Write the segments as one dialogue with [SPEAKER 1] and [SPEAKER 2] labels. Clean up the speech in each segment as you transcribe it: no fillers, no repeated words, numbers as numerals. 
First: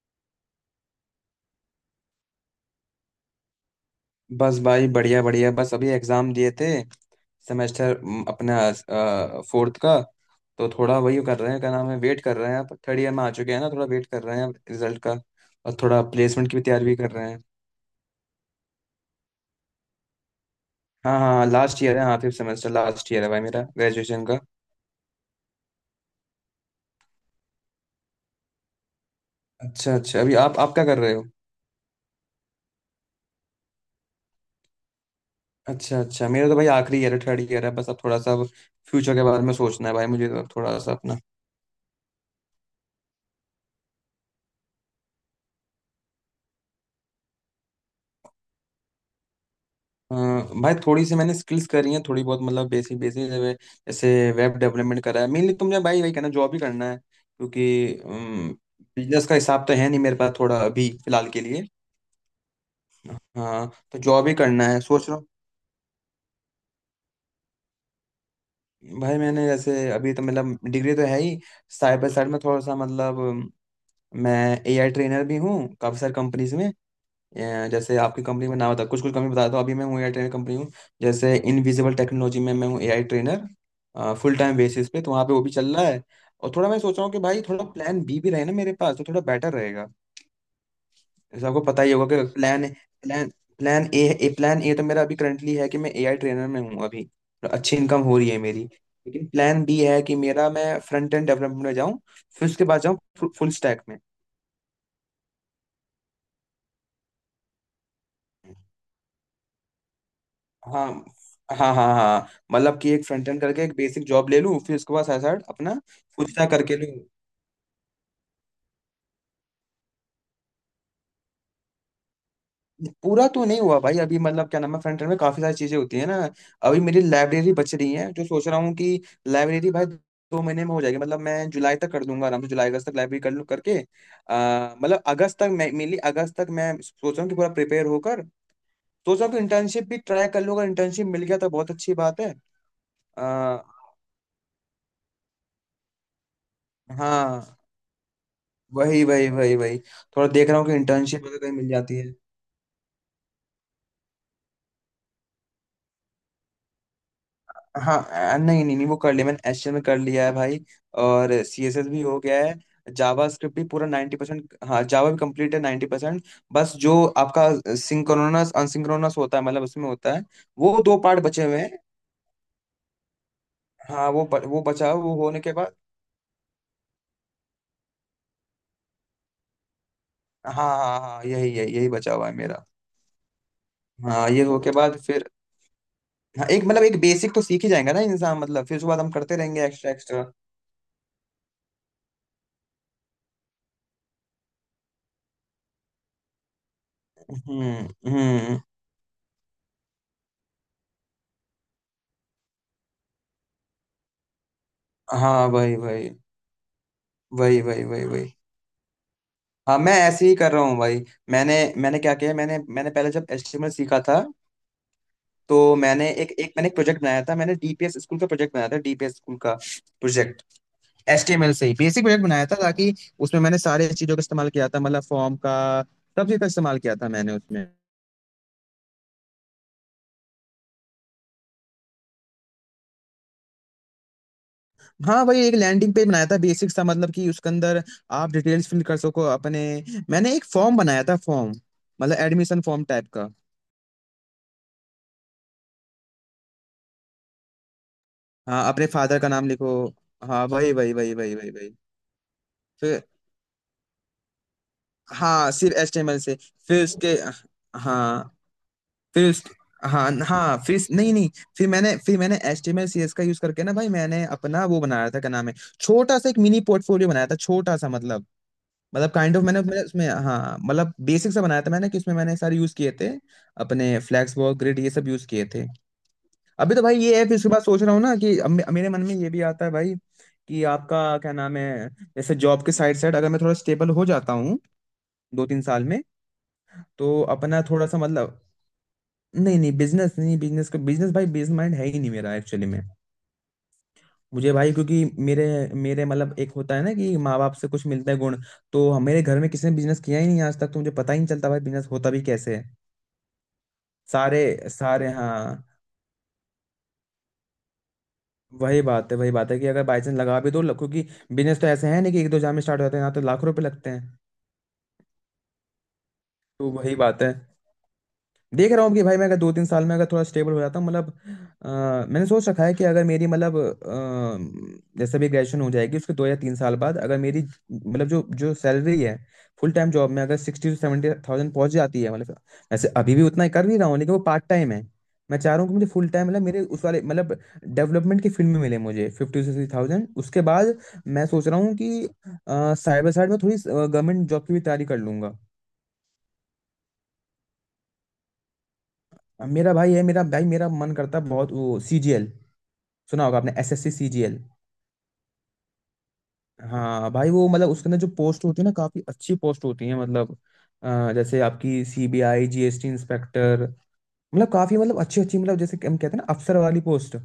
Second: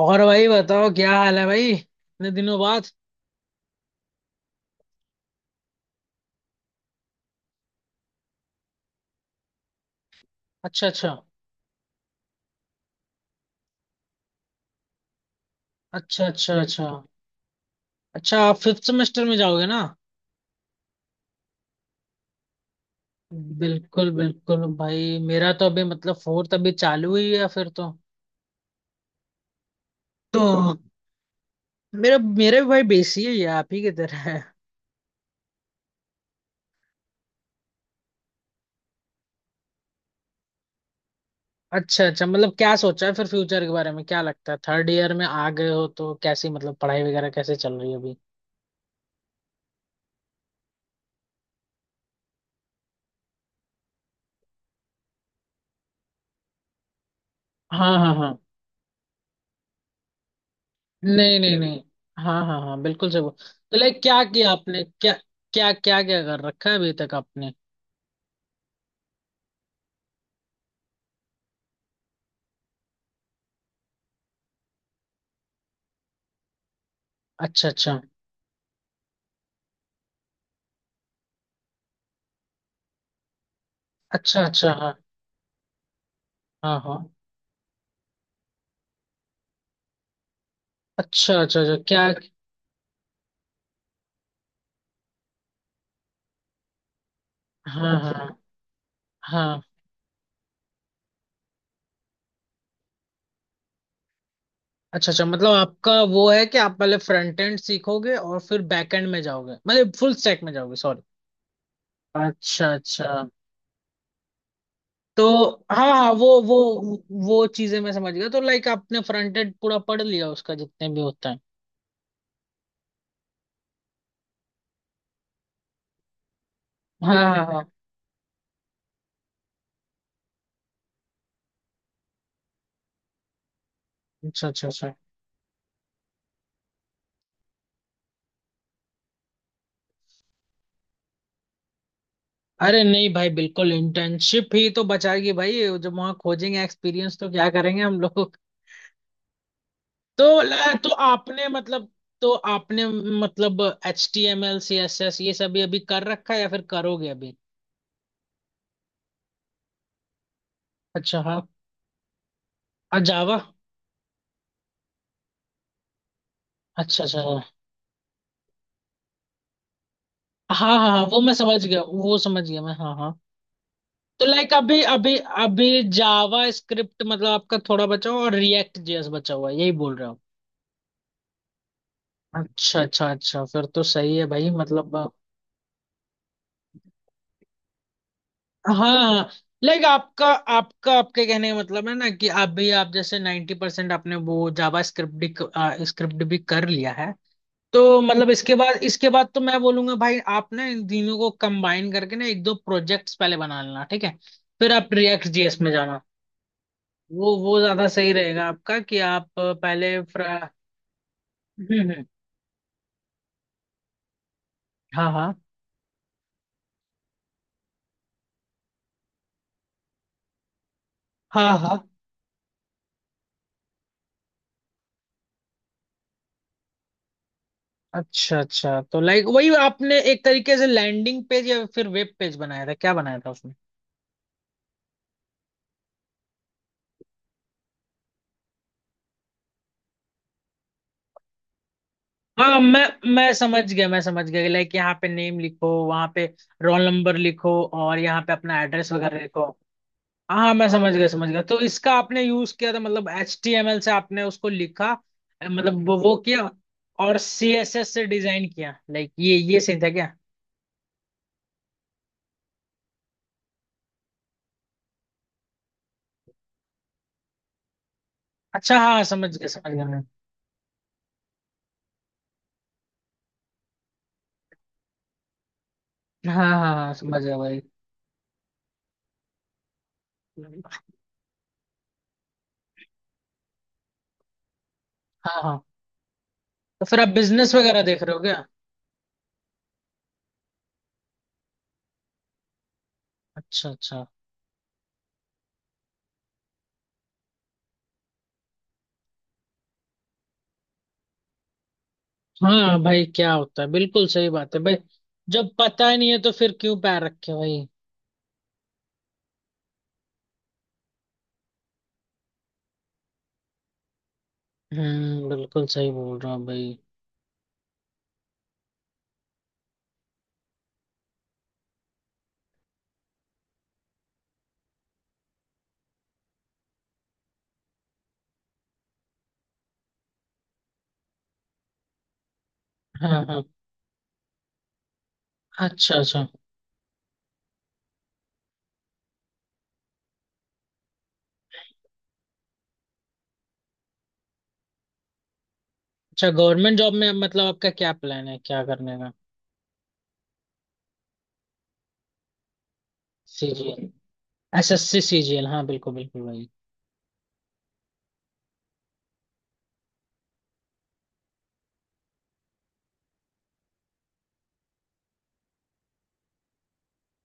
[SPEAKER 1] और भाई बताओ क्या हाल है भाई इतने दिनों बाद।
[SPEAKER 2] बस भाई बढ़िया बढ़िया। बस अभी एग्जाम दिए थे, सेमेस्टर अपना फोर्थ का। तो
[SPEAKER 1] अच्छा,
[SPEAKER 2] थोड़ा
[SPEAKER 1] अच्छा,
[SPEAKER 2] वही कर रहे हैं, क्या नाम है, वेट कर रहे हैं। अब थर्ड ईयर में आ चुके हैं ना, थोड़ा वेट कर रहे हैं रिजल्ट का। और थोड़ा
[SPEAKER 1] अच्छा,
[SPEAKER 2] प्लेसमेंट
[SPEAKER 1] अच्छा,
[SPEAKER 2] की भी तैयारी
[SPEAKER 1] अच्छा,
[SPEAKER 2] भी कर रहे हैं।
[SPEAKER 1] अच्छा। आप फिफ्थ सेमेस्टर में जाओगे ना।
[SPEAKER 2] हाँ हाँ, लास्ट ईयर है। हाँ, फिफ्थ सेमेस्टर लास्ट ईयर है भाई मेरा
[SPEAKER 1] बिल्कुल
[SPEAKER 2] ग्रेजुएशन का।
[SPEAKER 1] बिल्कुल भाई, मेरा तो अभी मतलब फोर्थ अभी चालू ही है फिर तो।
[SPEAKER 2] अच्छा अच्छा, अभी
[SPEAKER 1] तो
[SPEAKER 2] आप क्या कर रहे हो?
[SPEAKER 1] मेरा मेरा भी भाई बेसी है, ये आप ही की तरह है।
[SPEAKER 2] अच्छा अच्छा, मेरा तो भाई आखिरी ईयर है, थर्ड ईयर है। बस अब थोड़ा सा अब फ्यूचर के बारे में सोचना है भाई मुझे, तो थोड़ा सा अपना।
[SPEAKER 1] अच्छा, अच्छा, मतलब क्या सोचा है फिर फ्यूचर के बारे में, क्या लगता है थर्ड ईयर में आ गए हो तो कैसी मतलब पढ़ाई वगैरह कैसे चल रही है अभी।
[SPEAKER 2] अ, भाई थोड़ी सी मैंने स्किल्स करी हैं, थोड़ी बहुत, मतलब बेसिक बेसिक, जैसे वेब डेवलपमेंट करा है मेनली। तुमने भाई वही कहना, जॉब ही करना है,
[SPEAKER 1] हाँ,
[SPEAKER 2] क्योंकि
[SPEAKER 1] हाँ, हाँ।
[SPEAKER 2] बिजनेस का हिसाब तो है नहीं मेरे पास थोड़ा अभी फिलहाल
[SPEAKER 1] नहीं,
[SPEAKER 2] के
[SPEAKER 1] नहीं,
[SPEAKER 2] लिए।
[SPEAKER 1] नहीं। हाँ, हाँ, हाँ बिल्कुल सही
[SPEAKER 2] हाँ
[SPEAKER 1] तो
[SPEAKER 2] तो
[SPEAKER 1] लाइक क्या
[SPEAKER 2] जॉब ही
[SPEAKER 1] किया
[SPEAKER 2] करना है
[SPEAKER 1] आपने,
[SPEAKER 2] सोच
[SPEAKER 1] क्या
[SPEAKER 2] रहा हूँ।
[SPEAKER 1] क्या क्या क्या कर रखा है अभी तक आपने।
[SPEAKER 2] भाई मैंने जैसे, अभी तो मतलब डिग्री तो है ही, साइड बाय साइड में थोड़ा सा मतलब मैं एआई ट्रेनर भी हूँ, काफ़ी सारी कंपनीज में।
[SPEAKER 1] अच्छा,
[SPEAKER 2] जैसे
[SPEAKER 1] अच्छा,
[SPEAKER 2] आपकी कंपनी में नाम बता, कुछ कुछ कंपनी बता दो, अभी मैं हूँ एआई ट्रेनर कंपनी हूँ। जैसे इनविजिबल टेक्नोलॉजी में मैं हूँ एआई ट्रेनर फुल
[SPEAKER 1] अच्छा,
[SPEAKER 2] टाइम
[SPEAKER 1] अच्छा।
[SPEAKER 2] बेसिस
[SPEAKER 1] हाँ,
[SPEAKER 2] पे, तो वहाँ पे वो भी चल रहा है। और थोड़ा
[SPEAKER 1] हाँ,
[SPEAKER 2] मैं सोच रहा
[SPEAKER 1] हाँ।
[SPEAKER 2] हूँ कि भाई थोड़ा प्लान बी भी रहे ना मेरे पास, तो थोड़ा बेटर रहेगा।
[SPEAKER 1] अच्छा,
[SPEAKER 2] जैसे
[SPEAKER 1] अच्छा,
[SPEAKER 2] आपको
[SPEAKER 1] अच्छा,
[SPEAKER 2] पता ही
[SPEAKER 1] क्या?
[SPEAKER 2] होगा कि plan plan plan A A plan A तो मेरा अभी करंटली है कि मैं एआई ट्रेनर में हूँ अभी, तो अच्छी
[SPEAKER 1] हाँ,
[SPEAKER 2] इनकम हो रही
[SPEAKER 1] हाँ,
[SPEAKER 2] है मेरी। लेकिन
[SPEAKER 1] हाँ।
[SPEAKER 2] प्लान बी है कि मेरा, मैं फ्रंट एंड डेवलपमेंट में जाऊँ, फिर उसके बाद जाऊँ फुल स्टैक में।
[SPEAKER 1] अच्छा, अच्छा, मतलब आपका वो है कि आप पहले फ्रंट एंड सीखोगे और फिर बैक एंड में जाओगे मतलब फुल स्टैक में जाओगे,
[SPEAKER 2] हाँ
[SPEAKER 1] सॉरी।
[SPEAKER 2] हाँ हाँ हाँ
[SPEAKER 1] अच्छा,
[SPEAKER 2] मतलब कि एक
[SPEAKER 1] अच्छा।
[SPEAKER 2] फ्रंट एंड करके एक बेसिक जॉब ले लूँ, फिर उसके बाद साथ
[SPEAKER 1] तो
[SPEAKER 2] साथ अपना
[SPEAKER 1] हाँ, हाँ,
[SPEAKER 2] फुल
[SPEAKER 1] वो
[SPEAKER 2] स्टैक
[SPEAKER 1] वो
[SPEAKER 2] करके लूँ।
[SPEAKER 1] वो चीजें मैं समझ गया, तो लाइक आपने फ्रंट एंड पूरा पढ़ लिया उसका जितने भी होता है।
[SPEAKER 2] पूरा तो नहीं हुआ भाई अभी, मतलब क्या नाम है, फ्रंट एंड में काफी सारी चीजें होती है ना। अभी मेरी
[SPEAKER 1] हाँ, हाँ,
[SPEAKER 2] लाइब्रेरी
[SPEAKER 1] हाँ।
[SPEAKER 2] बच रही है, तो सोच रहा हूँ कि लाइब्रेरी भाई दो महीने में हो जाएगी, मतलब मैं जुलाई तक कर दूंगा आराम से, जुलाई अगस्त तक लाइब्रेरी कर लूँ करके।
[SPEAKER 1] अच्छा, अच्छा, अच्छा।
[SPEAKER 2] मतलब अगस्त तक मैं मेनली, अगस्त तक मैं सोच रहा हूँ कि पूरा प्रिपेयर होकर सोच रहा हूँ कि इंटर्नशिप भी ट्राई कर लूँ, अगर इंटर्नशिप मिल गया तो बहुत अच्छी बात है।
[SPEAKER 1] अरे नहीं भाई,
[SPEAKER 2] आ,
[SPEAKER 1] बिल्कुल इंटर्नशिप ही तो बचाएगी भाई। जब वहां खोजेंगे एक्सपीरियंस तो
[SPEAKER 2] हाँ,
[SPEAKER 1] क्या करेंगे हम लोग।
[SPEAKER 2] वही वही वही वही,
[SPEAKER 1] तो
[SPEAKER 2] थोड़ा देख रहा हूँ कि
[SPEAKER 1] ल- तो
[SPEAKER 2] इंटर्नशिप वगैरह
[SPEAKER 1] आपने
[SPEAKER 2] कहीं मिल
[SPEAKER 1] मतलब
[SPEAKER 2] जाती है।
[SPEAKER 1] तो आपने मतलब HTML CSS ये सब ये अभी कर रखा है या फिर करोगे अभी।
[SPEAKER 2] हाँ। नहीं नहीं नहीं, वो कर लिया मैंने, एचटीएमएल में कर लिया है भाई,
[SPEAKER 1] अच्छा
[SPEAKER 2] और
[SPEAKER 1] हाँ।
[SPEAKER 2] सीएसएस भी हो गया है।
[SPEAKER 1] और जावा।
[SPEAKER 2] जावास्क्रिप्ट भी पूरा 90%, हाँ, जावा भी कंप्लीट है 90%। बस
[SPEAKER 1] अच्छा,
[SPEAKER 2] जो
[SPEAKER 1] अच्छा हाँ,
[SPEAKER 2] आपका सिंक्रोनस अनसिंक्रोनस होता है, मतलब उसमें होता है,
[SPEAKER 1] हाँ,
[SPEAKER 2] वो
[SPEAKER 1] हाँ,
[SPEAKER 2] दो
[SPEAKER 1] हाँ, वो
[SPEAKER 2] पार्ट
[SPEAKER 1] मैं
[SPEAKER 2] बचे हुए
[SPEAKER 1] समझ
[SPEAKER 2] हैं।
[SPEAKER 1] गया, वो समझ गया मैं, हाँ, हाँ।
[SPEAKER 2] हाँ वो
[SPEAKER 1] तो
[SPEAKER 2] ब-
[SPEAKER 1] लाइक
[SPEAKER 2] वो
[SPEAKER 1] अभी
[SPEAKER 2] बचा हुआ- वो
[SPEAKER 1] अभी
[SPEAKER 2] होने के
[SPEAKER 1] अभी
[SPEAKER 2] बाद।
[SPEAKER 1] जावा स्क्रिप्ट मतलब आपका थोड़ा बचा हुआ और रिएक्ट जेएस बचा हुआ है, यही बोल रहे हो।
[SPEAKER 2] हाँ हाँ हाँ हाँ, यही यही यही बचा हुआ है मेरा।
[SPEAKER 1] अच्छा, अच्छा, अच्छा, फिर तो सही है
[SPEAKER 2] हाँ, ये
[SPEAKER 1] भाई
[SPEAKER 2] हो के बाद
[SPEAKER 1] मतलब।
[SPEAKER 2] फिर, हाँ, एक मतलब, एक बेसिक तो सीख ही जाएगा ना इंसान, मतलब फिर उसके बाद हम
[SPEAKER 1] हाँ
[SPEAKER 2] करते रहेंगे
[SPEAKER 1] लाइक
[SPEAKER 2] एक्स्ट्रा एक्स्ट्रा।
[SPEAKER 1] आपका। आपके कहने का मतलब है ना कि आप भी, आप जैसे 90% परसेंट आपने वो जावा स्क्रिप्ट भी कर लिया है। तो मतलब इसके
[SPEAKER 2] हम्म।
[SPEAKER 1] बाद इसके बाद तो मैं बोलूंगा भाई आप ना इन तीनों को कंबाइन करके ना एक दो प्रोजेक्ट्स पहले बना लेना, ठीक है। फिर आप रिएक्ट
[SPEAKER 2] हाँ
[SPEAKER 1] जीएस में
[SPEAKER 2] भाई
[SPEAKER 1] जाना।
[SPEAKER 2] भाई,
[SPEAKER 1] वो
[SPEAKER 2] वही वही
[SPEAKER 1] ज्यादा
[SPEAKER 2] वही
[SPEAKER 1] सही
[SPEAKER 2] वही
[SPEAKER 1] रहेगा आपका कि आप
[SPEAKER 2] हाँ मैं
[SPEAKER 1] पहले
[SPEAKER 2] ऐसे ही
[SPEAKER 1] फ्रा...
[SPEAKER 2] कर रहा हूँ भाई। मैंने
[SPEAKER 1] हम्म,
[SPEAKER 2] मैंने क्या किया, मैंने मैंने पहले जब एचटीएमएल सीखा था,
[SPEAKER 1] हाँ, हाँ,
[SPEAKER 2] तो मैंने एक एक मैंने एक प्रोजेक्ट बनाया था, मैंने डीपीएस स्कूल का प्रोजेक्ट बनाया था, डीपीएस स्कूल का प्रोजेक्ट
[SPEAKER 1] हाँ,
[SPEAKER 2] एचटीएमएल से ही
[SPEAKER 1] हाँ।
[SPEAKER 2] बेसिक प्रोजेक्ट बनाया था, ताकि उसमें मैंने सारे चीजों का इस्तेमाल किया था, मतलब फॉर्म का, सब चीज का इस्तेमाल किया था मैंने उसमें।
[SPEAKER 1] अच्छा, अच्छा, तो लाइक वही आपने एक तरीके से लैंडिंग पेज या फिर वेब पेज बनाया था, क्या बनाया था उसमें।
[SPEAKER 2] हाँ भाई, एक लैंडिंग पेज बनाया था बेसिक सा, मतलब कि उसके अंदर आप डिटेल्स फिल कर सको अपने। मैंने एक फॉर्म बनाया था, फॉर्म, मतलब
[SPEAKER 1] हाँ,
[SPEAKER 2] एडमिशन
[SPEAKER 1] मैं
[SPEAKER 2] फॉर्म टाइप का।
[SPEAKER 1] मैं समझ गया, मैं समझ गया, लाइक यहाँ पे नेम लिखो, वहाँ पे रोल नंबर लिखो, और यहाँ पे अपना
[SPEAKER 2] हाँ, अपने
[SPEAKER 1] एड्रेस
[SPEAKER 2] फादर
[SPEAKER 1] वगैरह
[SPEAKER 2] का
[SPEAKER 1] लिखो।
[SPEAKER 2] नाम लिखो,
[SPEAKER 1] हाँ,
[SPEAKER 2] हाँ
[SPEAKER 1] हाँ, मैं
[SPEAKER 2] वही वही
[SPEAKER 1] समझ गया
[SPEAKER 2] वही
[SPEAKER 1] समझ
[SPEAKER 2] वही
[SPEAKER 1] गया,
[SPEAKER 2] वही
[SPEAKER 1] तो
[SPEAKER 2] वही
[SPEAKER 1] इसका आपने यूज किया था
[SPEAKER 2] फिर
[SPEAKER 1] मतलब HTML से आपने उसको लिखा।
[SPEAKER 2] हाँ, सिर्फ
[SPEAKER 1] मतलब वो
[SPEAKER 2] एचटीएमएल से।
[SPEAKER 1] किया,
[SPEAKER 2] फिर उसके,
[SPEAKER 1] और CSS से
[SPEAKER 2] हाँ,
[SPEAKER 1] डिजाइन किया, लाइक
[SPEAKER 2] फिर
[SPEAKER 1] ये
[SPEAKER 2] उस,
[SPEAKER 1] ये सही था
[SPEAKER 2] हाँ
[SPEAKER 1] क्या।
[SPEAKER 2] हाँ, नहीं नहीं, फिर मैंने एचटीएमएल सीएस का यूज करके ना भाई, मैंने अपना वो बनाया था, क्या नाम है, छोटा सा एक मिनी पोर्टफोलियो बनाया था छोटा सा, मतलब
[SPEAKER 1] अच्छा हाँ,
[SPEAKER 2] मतलब काइंड ऑफ, मैंने
[SPEAKER 1] समझ
[SPEAKER 2] मैंने
[SPEAKER 1] गया मैं।
[SPEAKER 2] उसमें, हाँ मतलब बेसिक सा बनाया था मैंने, कि उसमें मैंने सारे यूज किए थे अपने, फ्लैक्स वर्क ग्रिड ये सब यूज किए थे।
[SPEAKER 1] हाँ, हाँ,
[SPEAKER 2] अभी तो
[SPEAKER 1] हाँ
[SPEAKER 2] भाई ये
[SPEAKER 1] समझ
[SPEAKER 2] है,
[SPEAKER 1] गया
[SPEAKER 2] फिर उसके
[SPEAKER 1] भाई।
[SPEAKER 2] बाद सोच रहा हूँ ना कि अब मेरे मन में ये भी आता है भाई, कि आपका क्या नाम है, जैसे जॉब के साइड साइड अगर मैं थोड़ा स्टेबल हो जाता हूँ
[SPEAKER 1] हाँ,
[SPEAKER 2] दो
[SPEAKER 1] हाँ।
[SPEAKER 2] तीन साल में,
[SPEAKER 1] तो फिर आप
[SPEAKER 2] तो
[SPEAKER 1] बिजनेस
[SPEAKER 2] अपना
[SPEAKER 1] वगैरह
[SPEAKER 2] थोड़ा सा
[SPEAKER 1] देख रहे हो
[SPEAKER 2] मतलब,
[SPEAKER 1] क्या।
[SPEAKER 2] नहीं नहीं बिजनेस नहीं, बिजनेस का, बिजनेस भाई बिजनेस माइंड है ही नहीं मेरा एक्चुअली में।
[SPEAKER 1] अच्छा, अच्छा।
[SPEAKER 2] मुझे भाई क्योंकि मेरे मेरे मतलब, एक होता है ना कि माँ बाप से कुछ मिलता है गुण, तो मेरे घर में किसी ने बिजनेस किया ही नहीं आज तक, तो मुझे पता ही नहीं चलता भाई बिजनेस होता भी कैसे है।
[SPEAKER 1] हाँ भाई, क्या होता है, बिल्कुल सही
[SPEAKER 2] सारे
[SPEAKER 1] बात है भाई।
[SPEAKER 2] सारे
[SPEAKER 1] जब
[SPEAKER 2] हाँ।
[SPEAKER 1] पता ही नहीं है तो फिर क्यों पैर रखे भाई।
[SPEAKER 2] वही बात है, वही बात है कि अगर बाई चांस लगा भी दो, क्योंकि बिजनेस तो ऐसे है नहीं कि एक दो जाम में स्टार्ट हो जाते हैं, यहाँ तो लाख रुपए लगते हैं।
[SPEAKER 1] हम्म, बिल्कुल सही बोल रहा हूँ
[SPEAKER 2] तो
[SPEAKER 1] भाई।
[SPEAKER 2] वही बात है, देख रहा हूँ कि भाई मैं अगर दो तीन साल में अगर थोड़ा स्टेबल हो जाता हूँ, मतलब मैंने सोच रखा है कि अगर मेरी मतलब, जैसे भी ग्रेजुएशन हो जाएगी, उसके दो या तीन साल बाद अगर मेरी मतलब जो जो सैलरी है फुल टाइम जॉब में अगर 60 to 70 थाउजेंड पहुंच जाती है, मतलब वैसे अभी भी
[SPEAKER 1] हाँ, हाँ।
[SPEAKER 2] उतना ही कर भी रहा हूँ लेकिन वो पार्ट टाइम है। मैं चाह रहा हूँ कि मुझे
[SPEAKER 1] अच्छा,
[SPEAKER 2] फुल
[SPEAKER 1] अच्छा,
[SPEAKER 2] टाइम मतलब मेरे उस वाले मतलब डेवलपमेंट की फील्ड में मिले मुझे 50 to 60 थाउजेंड, उसके बाद मैं सोच रहा हूँ कि साइबर साइड में थोड़ी गवर्नमेंट जॉब की भी तैयारी कर लूंगा।
[SPEAKER 1] अच्छा, गवर्नमेंट जॉब में मतलब आपका क्या प्लान है, क्या करने का।
[SPEAKER 2] मेरा भाई है, मेरा भाई, मेरा मन करता है बहुत वो सीजीएल, सुना होगा आपने
[SPEAKER 1] CGL.
[SPEAKER 2] SSC CGL.
[SPEAKER 1] SSC CGL, हाँ बिल्कुल बिल्कुल भाई।
[SPEAKER 2] हाँ भाई वो मतलब उसके अंदर जो पोस्ट होती है ना, काफी अच्छी पोस्ट होती है, मतलब जैसे आपकी सीबीआई, जीएसटी इंस्पेक्टर, मतलब काफी मतलब अच्छी अच्छी, मतलब जैसे कि हम कहते हैं ना अफसर वाली पोस्ट,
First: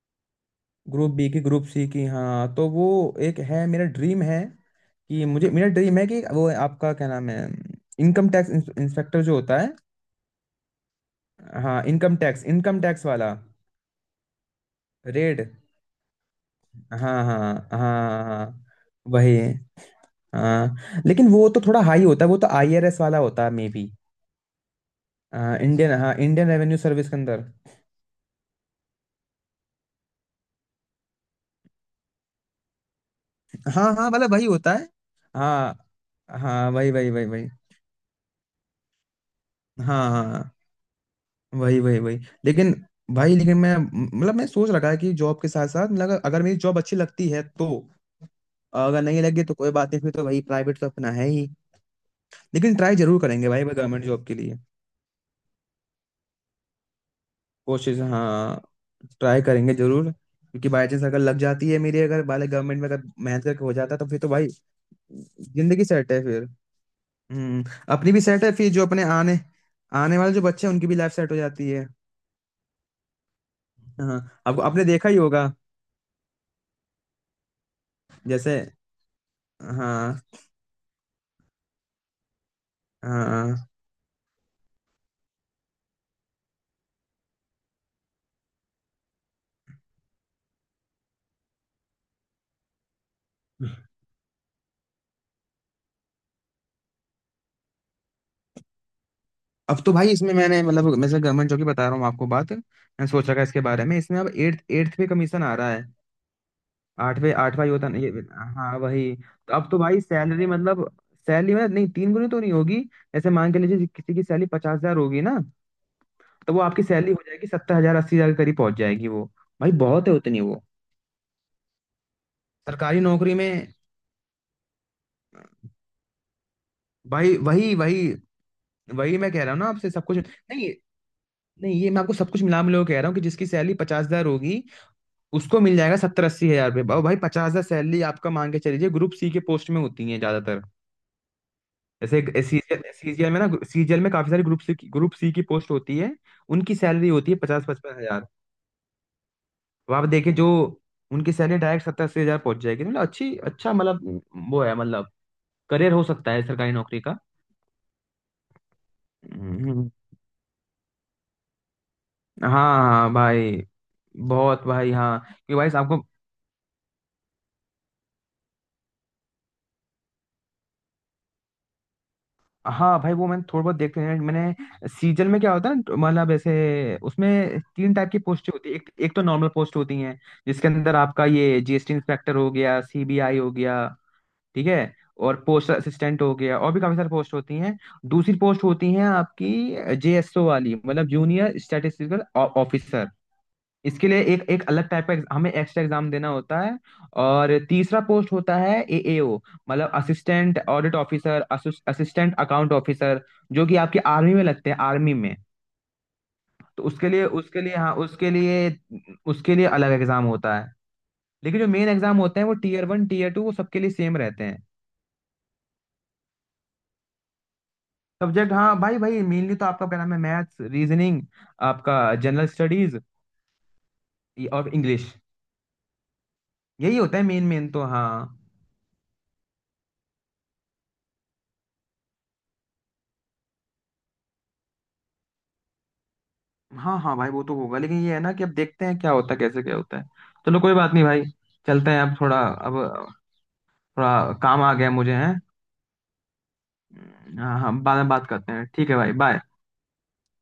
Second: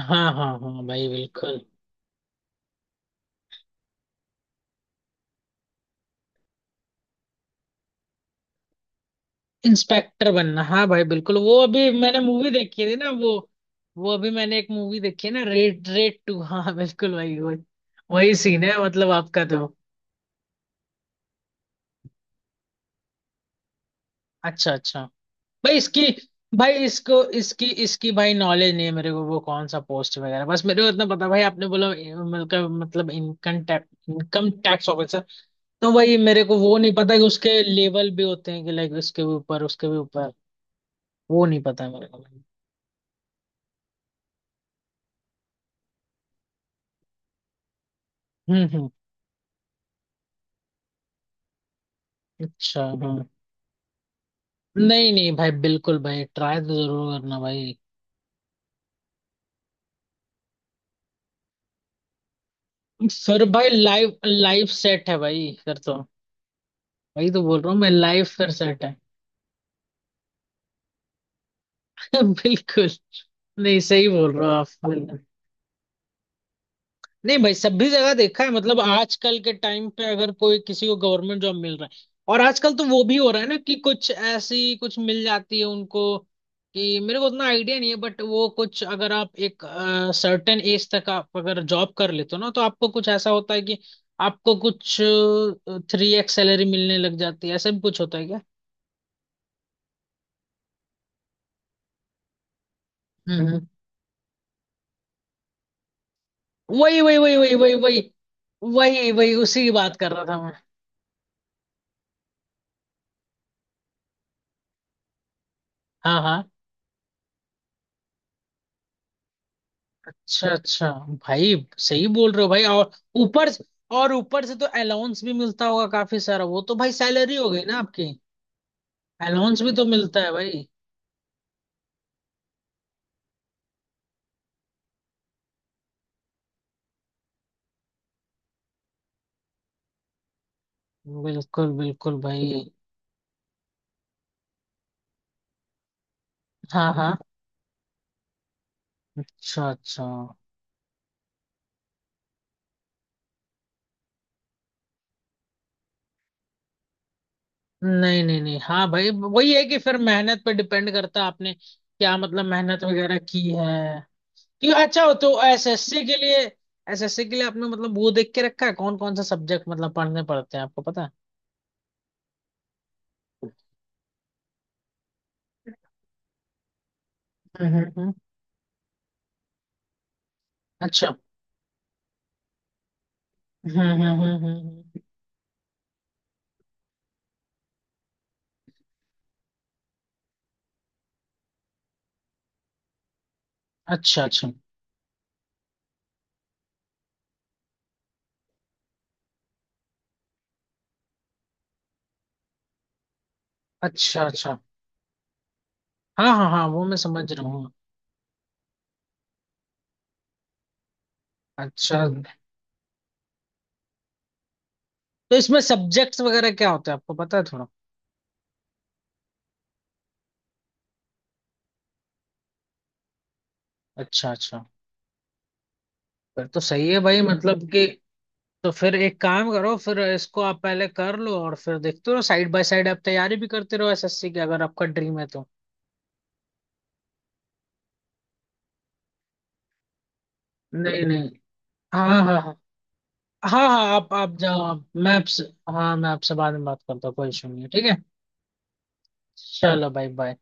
[SPEAKER 1] हाँ, हाँ, हाँ भाई
[SPEAKER 2] ग्रुप बी की
[SPEAKER 1] बिल्कुल।
[SPEAKER 2] ग्रुप सी की। हाँ तो वो एक है मेरा ड्रीम है कि मुझे, मेरा ड्रीम है कि वो आपका क्या नाम है, इनकम टैक्स इंस्पेक्टर जो होता है।
[SPEAKER 1] इंस्पेक्टर बनना, हाँ भाई बिल्कुल। वो
[SPEAKER 2] हाँ
[SPEAKER 1] अभी
[SPEAKER 2] इनकम
[SPEAKER 1] मैंने
[SPEAKER 2] टैक्स,
[SPEAKER 1] मूवी
[SPEAKER 2] इनकम
[SPEAKER 1] देखी थी
[SPEAKER 2] टैक्स
[SPEAKER 1] ना, वो।
[SPEAKER 2] वाला
[SPEAKER 1] वो अभी मैंने एक मूवी देखी है
[SPEAKER 2] रेड।
[SPEAKER 1] ना, रेड, रेड 2, हाँ
[SPEAKER 2] हाँ
[SPEAKER 1] बिल्कुल
[SPEAKER 2] हाँ
[SPEAKER 1] भाई वही।
[SPEAKER 2] हाँ
[SPEAKER 1] वही सीन
[SPEAKER 2] हाँ
[SPEAKER 1] है मतलब
[SPEAKER 2] वही।
[SPEAKER 1] आपका तो।
[SPEAKER 2] हाँ लेकिन वो तो थोड़ा हाई होता है, वो तो आईआरएस वाला होता है मे बी,
[SPEAKER 1] अच्छा, अच्छा। भाई
[SPEAKER 2] इंडियन,
[SPEAKER 1] इसकी।
[SPEAKER 2] हाँ इंडियन रेवेन्यू
[SPEAKER 1] भाई
[SPEAKER 2] सर्विस के
[SPEAKER 1] इसको
[SPEAKER 2] अंदर।
[SPEAKER 1] इसकी इसकी भाई नॉलेज नहीं है मेरे को, वो कौन सा पोस्ट वगैरह, बस मेरे को इतना पता भाई, आपने बोला मतलब
[SPEAKER 2] हाँ हाँ मतलब वही
[SPEAKER 1] इनकम
[SPEAKER 2] होता है।
[SPEAKER 1] Tax officer.
[SPEAKER 2] हाँ
[SPEAKER 1] तो भाई मेरे को
[SPEAKER 2] हाँ
[SPEAKER 1] वो
[SPEAKER 2] वही
[SPEAKER 1] नहीं
[SPEAKER 2] वही
[SPEAKER 1] पता कि
[SPEAKER 2] वही वही
[SPEAKER 1] उसके लेवल भी होते हैं, कि लाइक उसके भी ऊपर उसके भी
[SPEAKER 2] हाँ
[SPEAKER 1] ऊपर।
[SPEAKER 2] हाँ
[SPEAKER 1] वो नहीं
[SPEAKER 2] वही
[SPEAKER 1] पता है
[SPEAKER 2] वही
[SPEAKER 1] मेरे
[SPEAKER 2] वही
[SPEAKER 1] को।
[SPEAKER 2] लेकिन भाई, लेकिन मैं मतलब मैं सोच रखा है कि जॉब के साथ साथ, मतलब अगर मेरी जॉब अच्छी लगती है तो,
[SPEAKER 1] हम्म, हम्म।
[SPEAKER 2] अगर नहीं लगे तो कोई बात नहीं, फिर तो वही प्राइवेट तो अपना है ही। लेकिन
[SPEAKER 1] अच्छा
[SPEAKER 2] ट्राई
[SPEAKER 1] हाँ।
[SPEAKER 2] जरूर करेंगे भाई गवर्नमेंट जॉब के लिए।
[SPEAKER 1] नहीं, नहीं भाई, बिल्कुल भाई ट्राई तो जरूर करना भाई।
[SPEAKER 2] कोशिश हाँ, ट्राई करेंगे जरूर, क्योंकि बाई चांस अगर लग जाती है मेरी, अगर वाले गवर्नमेंट में अगर
[SPEAKER 1] फिर
[SPEAKER 2] मेहनत करके
[SPEAKER 1] भाई,
[SPEAKER 2] हो जाता तो
[SPEAKER 1] लाइफ
[SPEAKER 2] फिर तो भाई
[SPEAKER 1] लाइफ सेट है भाई फिर
[SPEAKER 2] जिंदगी
[SPEAKER 1] तो।
[SPEAKER 2] सेट है फिर।
[SPEAKER 1] वही तो बोल
[SPEAKER 2] हम्म,
[SPEAKER 1] रहा हूँ मैं,
[SPEAKER 2] अपनी भी
[SPEAKER 1] लाइफ
[SPEAKER 2] सेट
[SPEAKER 1] फिर
[SPEAKER 2] है, फिर
[SPEAKER 1] सेट
[SPEAKER 2] जो
[SPEAKER 1] है।
[SPEAKER 2] अपने आने आने वाले जो बच्चे हैं उनकी भी लाइफ सेट हो जाती है।
[SPEAKER 1] बिल्कुल। नहीं, सही
[SPEAKER 2] हाँ,
[SPEAKER 1] बोल रहे हो।
[SPEAKER 2] अब
[SPEAKER 1] आप।
[SPEAKER 2] आपने देखा ही होगा
[SPEAKER 1] नहीं भाई, सभी जगह देखा है,
[SPEAKER 2] जैसे।
[SPEAKER 1] मतलब आजकल के टाइम पे
[SPEAKER 2] हाँ
[SPEAKER 1] अगर कोई किसी को गवर्नमेंट जॉब मिल रहा है। और आजकल तो वो भी हो रहा है
[SPEAKER 2] हाँ,
[SPEAKER 1] ना कि कुछ ऐसी कुछ मिल जाती है उनको। कि मेरे को उतना आइडिया नहीं है, बट वो कुछ अगर आप एक सर्टेन एज तक आप अगर जॉब कर लेते हो ना, तो आपको कुछ ऐसा होता है कि आपको कुछ 3X सैलरी मिलने लग जाती है, ऐसा भी कुछ होता है क्या।
[SPEAKER 2] अब तो भाई इसमें मैंने मतलब, मैं गवर्नमेंट जॉब की बता रहा हूँ आपको बात, मैं सोच रखा है
[SPEAKER 1] हम्म,
[SPEAKER 2] इसके बारे में, इसमें अब एट्थ एट्थ पे कमीशन आ रहा है।
[SPEAKER 1] वही, वही,
[SPEAKER 2] आठवें,
[SPEAKER 1] वही, वही,
[SPEAKER 2] आठवां ही
[SPEAKER 1] वही,
[SPEAKER 2] होता ना
[SPEAKER 1] वही।
[SPEAKER 2] ये। हाँ
[SPEAKER 1] वही,
[SPEAKER 2] वही
[SPEAKER 1] वही,
[SPEAKER 2] तो,
[SPEAKER 1] उसी
[SPEAKER 2] अब
[SPEAKER 1] की
[SPEAKER 2] तो
[SPEAKER 1] बात
[SPEAKER 2] भाई
[SPEAKER 1] कर रहा था
[SPEAKER 2] सैलरी
[SPEAKER 1] मैं।
[SPEAKER 2] मतलब, सैलरी मतलब नहीं तीन गुनी तो नहीं होगी। ऐसे मान के लीजिए किसी की सैलरी 50,000 होगी ना,
[SPEAKER 1] हाँ, हाँ।
[SPEAKER 2] तो वो आपकी सैलरी हो जाएगी 70,000 80,000 के करीब पहुंच जाएगी वो। भाई बहुत है उतनी
[SPEAKER 1] अच्छा,
[SPEAKER 2] वो
[SPEAKER 1] अच्छा। भाई। सही बोल रहे हो भाई। और
[SPEAKER 2] सरकारी नौकरी
[SPEAKER 1] ऊपर।
[SPEAKER 2] में।
[SPEAKER 1] और ऊपर से तो अलाउंस भी मिलता होगा काफी सारा, वो तो भाई सैलरी
[SPEAKER 2] भाई
[SPEAKER 1] हो गई
[SPEAKER 2] वही
[SPEAKER 1] ना आपकी।
[SPEAKER 2] वही वही मैं कह रहा हूँ
[SPEAKER 1] अलाउंस
[SPEAKER 2] ना
[SPEAKER 1] भी तो
[SPEAKER 2] आपसे, सब कुछ
[SPEAKER 1] मिलता है भाई।
[SPEAKER 2] नहीं, नहीं ये मैं आपको सब कुछ मिला मिला के कह रहा हूँ कि जिसकी सैलरी 50,000 होगी, उसको मिल जाएगा 70–80,000 रुपये भाई। 50,000 सैलरी आपका मान के चलिए ग्रुप सी के पोस्ट में होती है ज्यादातर,
[SPEAKER 1] बिल्कुल, बिल्कुल
[SPEAKER 2] जैसे
[SPEAKER 1] भाई।
[SPEAKER 2] सीजीएल, सीजीएल में ना सीजीएल में काफी सारी ग्रुप सी, ग्रुप सी की पोस्ट होती है, उनकी
[SPEAKER 1] हाँ,
[SPEAKER 2] सैलरी
[SPEAKER 1] हाँ।
[SPEAKER 2] होती है 50–55,000।
[SPEAKER 1] अच्छा,
[SPEAKER 2] वहां
[SPEAKER 1] अच्छा।
[SPEAKER 2] पे देखिए जो, उनकी सैलरी डायरेक्ट 70–80,000 पहुंच जाएगी, तो मतलब अच्छी, अच्छा मतलब, वो है मतलब करियर हो सकता है सरकारी नौकरी का।
[SPEAKER 1] नहीं, नहीं, नहीं, हाँ भाई, वही है कि
[SPEAKER 2] हम्म।
[SPEAKER 1] फिर मेहनत पे डिपेंड करता है, आपने क्या मतलब
[SPEAKER 2] हाँ
[SPEAKER 1] मेहनत
[SPEAKER 2] हाँ
[SPEAKER 1] वगैरह की
[SPEAKER 2] भाई,
[SPEAKER 1] है।
[SPEAKER 2] बहुत
[SPEAKER 1] क्यों,
[SPEAKER 2] भाई,
[SPEAKER 1] अच्छा हो
[SPEAKER 2] हाँ।
[SPEAKER 1] तो
[SPEAKER 2] कि भाई आपको,
[SPEAKER 1] एसएससी के लिए। एसएससी के लिए आपने मतलब वो देख के रखा है कौन कौन सा सब्जेक्ट मतलब पढ़ने पड़ते हैं आपको पता है।
[SPEAKER 2] हाँ भाई वो मैंने थोड़ा बहुत देखते हैं, मैंने सीजन में क्या होता है ना, तो मतलब ऐसे उसमें
[SPEAKER 1] हम्म, हम्म,
[SPEAKER 2] तीन टाइप की पोस्टें होती है, एक एक तो नॉर्मल पोस्ट होती हैं जिसके अंदर
[SPEAKER 1] अच्छा।
[SPEAKER 2] आपका ये जीएसटी इंस्पेक्टर हो गया, सीबीआई हो
[SPEAKER 1] हम्म,
[SPEAKER 2] गया,
[SPEAKER 1] हम्म, हम्म,
[SPEAKER 2] ठीक है, और पोस्ट असिस्टेंट हो गया, और भी काफी सारी पोस्ट होती हैं। दूसरी पोस्ट होती है आपकी जेएसओ वाली, मतलब जूनियर स्टैटिस्टिकल ऑफिसर। इसके लिए
[SPEAKER 1] अच्छा,
[SPEAKER 2] एक
[SPEAKER 1] अच्छा,
[SPEAKER 2] एक अलग टाइप का हमें एक्स्ट्रा एग्जाम देना होता है। और तीसरा पोस्ट होता है एएओ, मतलब assistant audit officer, assistant account officer, जो कि आपके
[SPEAKER 1] अच्छा,
[SPEAKER 2] आर्मी में
[SPEAKER 1] अच्छा।
[SPEAKER 2] लगते हैं, आर्मी में।
[SPEAKER 1] हाँ, हाँ, हाँ
[SPEAKER 2] तो
[SPEAKER 1] वो मैं
[SPEAKER 2] उसके लिए
[SPEAKER 1] समझ रहा
[SPEAKER 2] उसके
[SPEAKER 1] हूँ।
[SPEAKER 2] लिए हाँ, उसके लिए अलग एग्जाम होता है। लेकिन जो मेन
[SPEAKER 1] अच्छा,
[SPEAKER 2] एग्जाम होते हैं वो टीयर 1 टीयर 2 वो सबके लिए सेम रहते हैं।
[SPEAKER 1] तो इसमें सब्जेक्ट्स वगैरह क्या होते हैं आपको पता है थोड़ा।
[SPEAKER 2] सब्जेक्ट हाँ भाई भाई, मेनली तो आपका क्या नाम है, मैथ्स, रीजनिंग, आपका जनरल स्टडीज,
[SPEAKER 1] अच्छा, अच्छा,
[SPEAKER 2] और इंग्लिश।
[SPEAKER 1] फिर तो सही
[SPEAKER 2] यही
[SPEAKER 1] है
[SPEAKER 2] होता
[SPEAKER 1] भाई
[SPEAKER 2] है मेन
[SPEAKER 1] मतलब
[SPEAKER 2] मेन तो,
[SPEAKER 1] कि।
[SPEAKER 2] हाँ
[SPEAKER 1] तो फिर एक काम करो, फिर इसको आप पहले कर लो और फिर देखते रहो साइड बाय साइड, आप तैयारी भी करते रहो एसएससी की अगर आपका ड्रीम है तो।
[SPEAKER 2] हाँ हाँ भाई। वो तो होगा लेकिन ये है ना कि अब देखते हैं क्या होता है, कैसे क्या होता है। चलो कोई बात
[SPEAKER 1] नहीं,
[SPEAKER 2] नहीं भाई,
[SPEAKER 1] नहीं।
[SPEAKER 2] चलते हैं
[SPEAKER 1] हाँ,
[SPEAKER 2] अब थोड़ा,
[SPEAKER 1] हाँ, हाँ।
[SPEAKER 2] अब
[SPEAKER 1] हाँ, हाँ, आप
[SPEAKER 2] थोड़ा
[SPEAKER 1] आप जाओ,
[SPEAKER 2] काम आ
[SPEAKER 1] आप,
[SPEAKER 2] गया
[SPEAKER 1] मैं
[SPEAKER 2] मुझे है।
[SPEAKER 1] आपसे। हाँ मैं आपसे बाद में बात करता हूँ, कोई इशू
[SPEAKER 2] हाँ
[SPEAKER 1] नहीं है,
[SPEAKER 2] हाँ,
[SPEAKER 1] ठीक है।
[SPEAKER 2] बाद में बात करते हैं, ठीक है भाई, बाय।
[SPEAKER 1] चलो भाई बाय।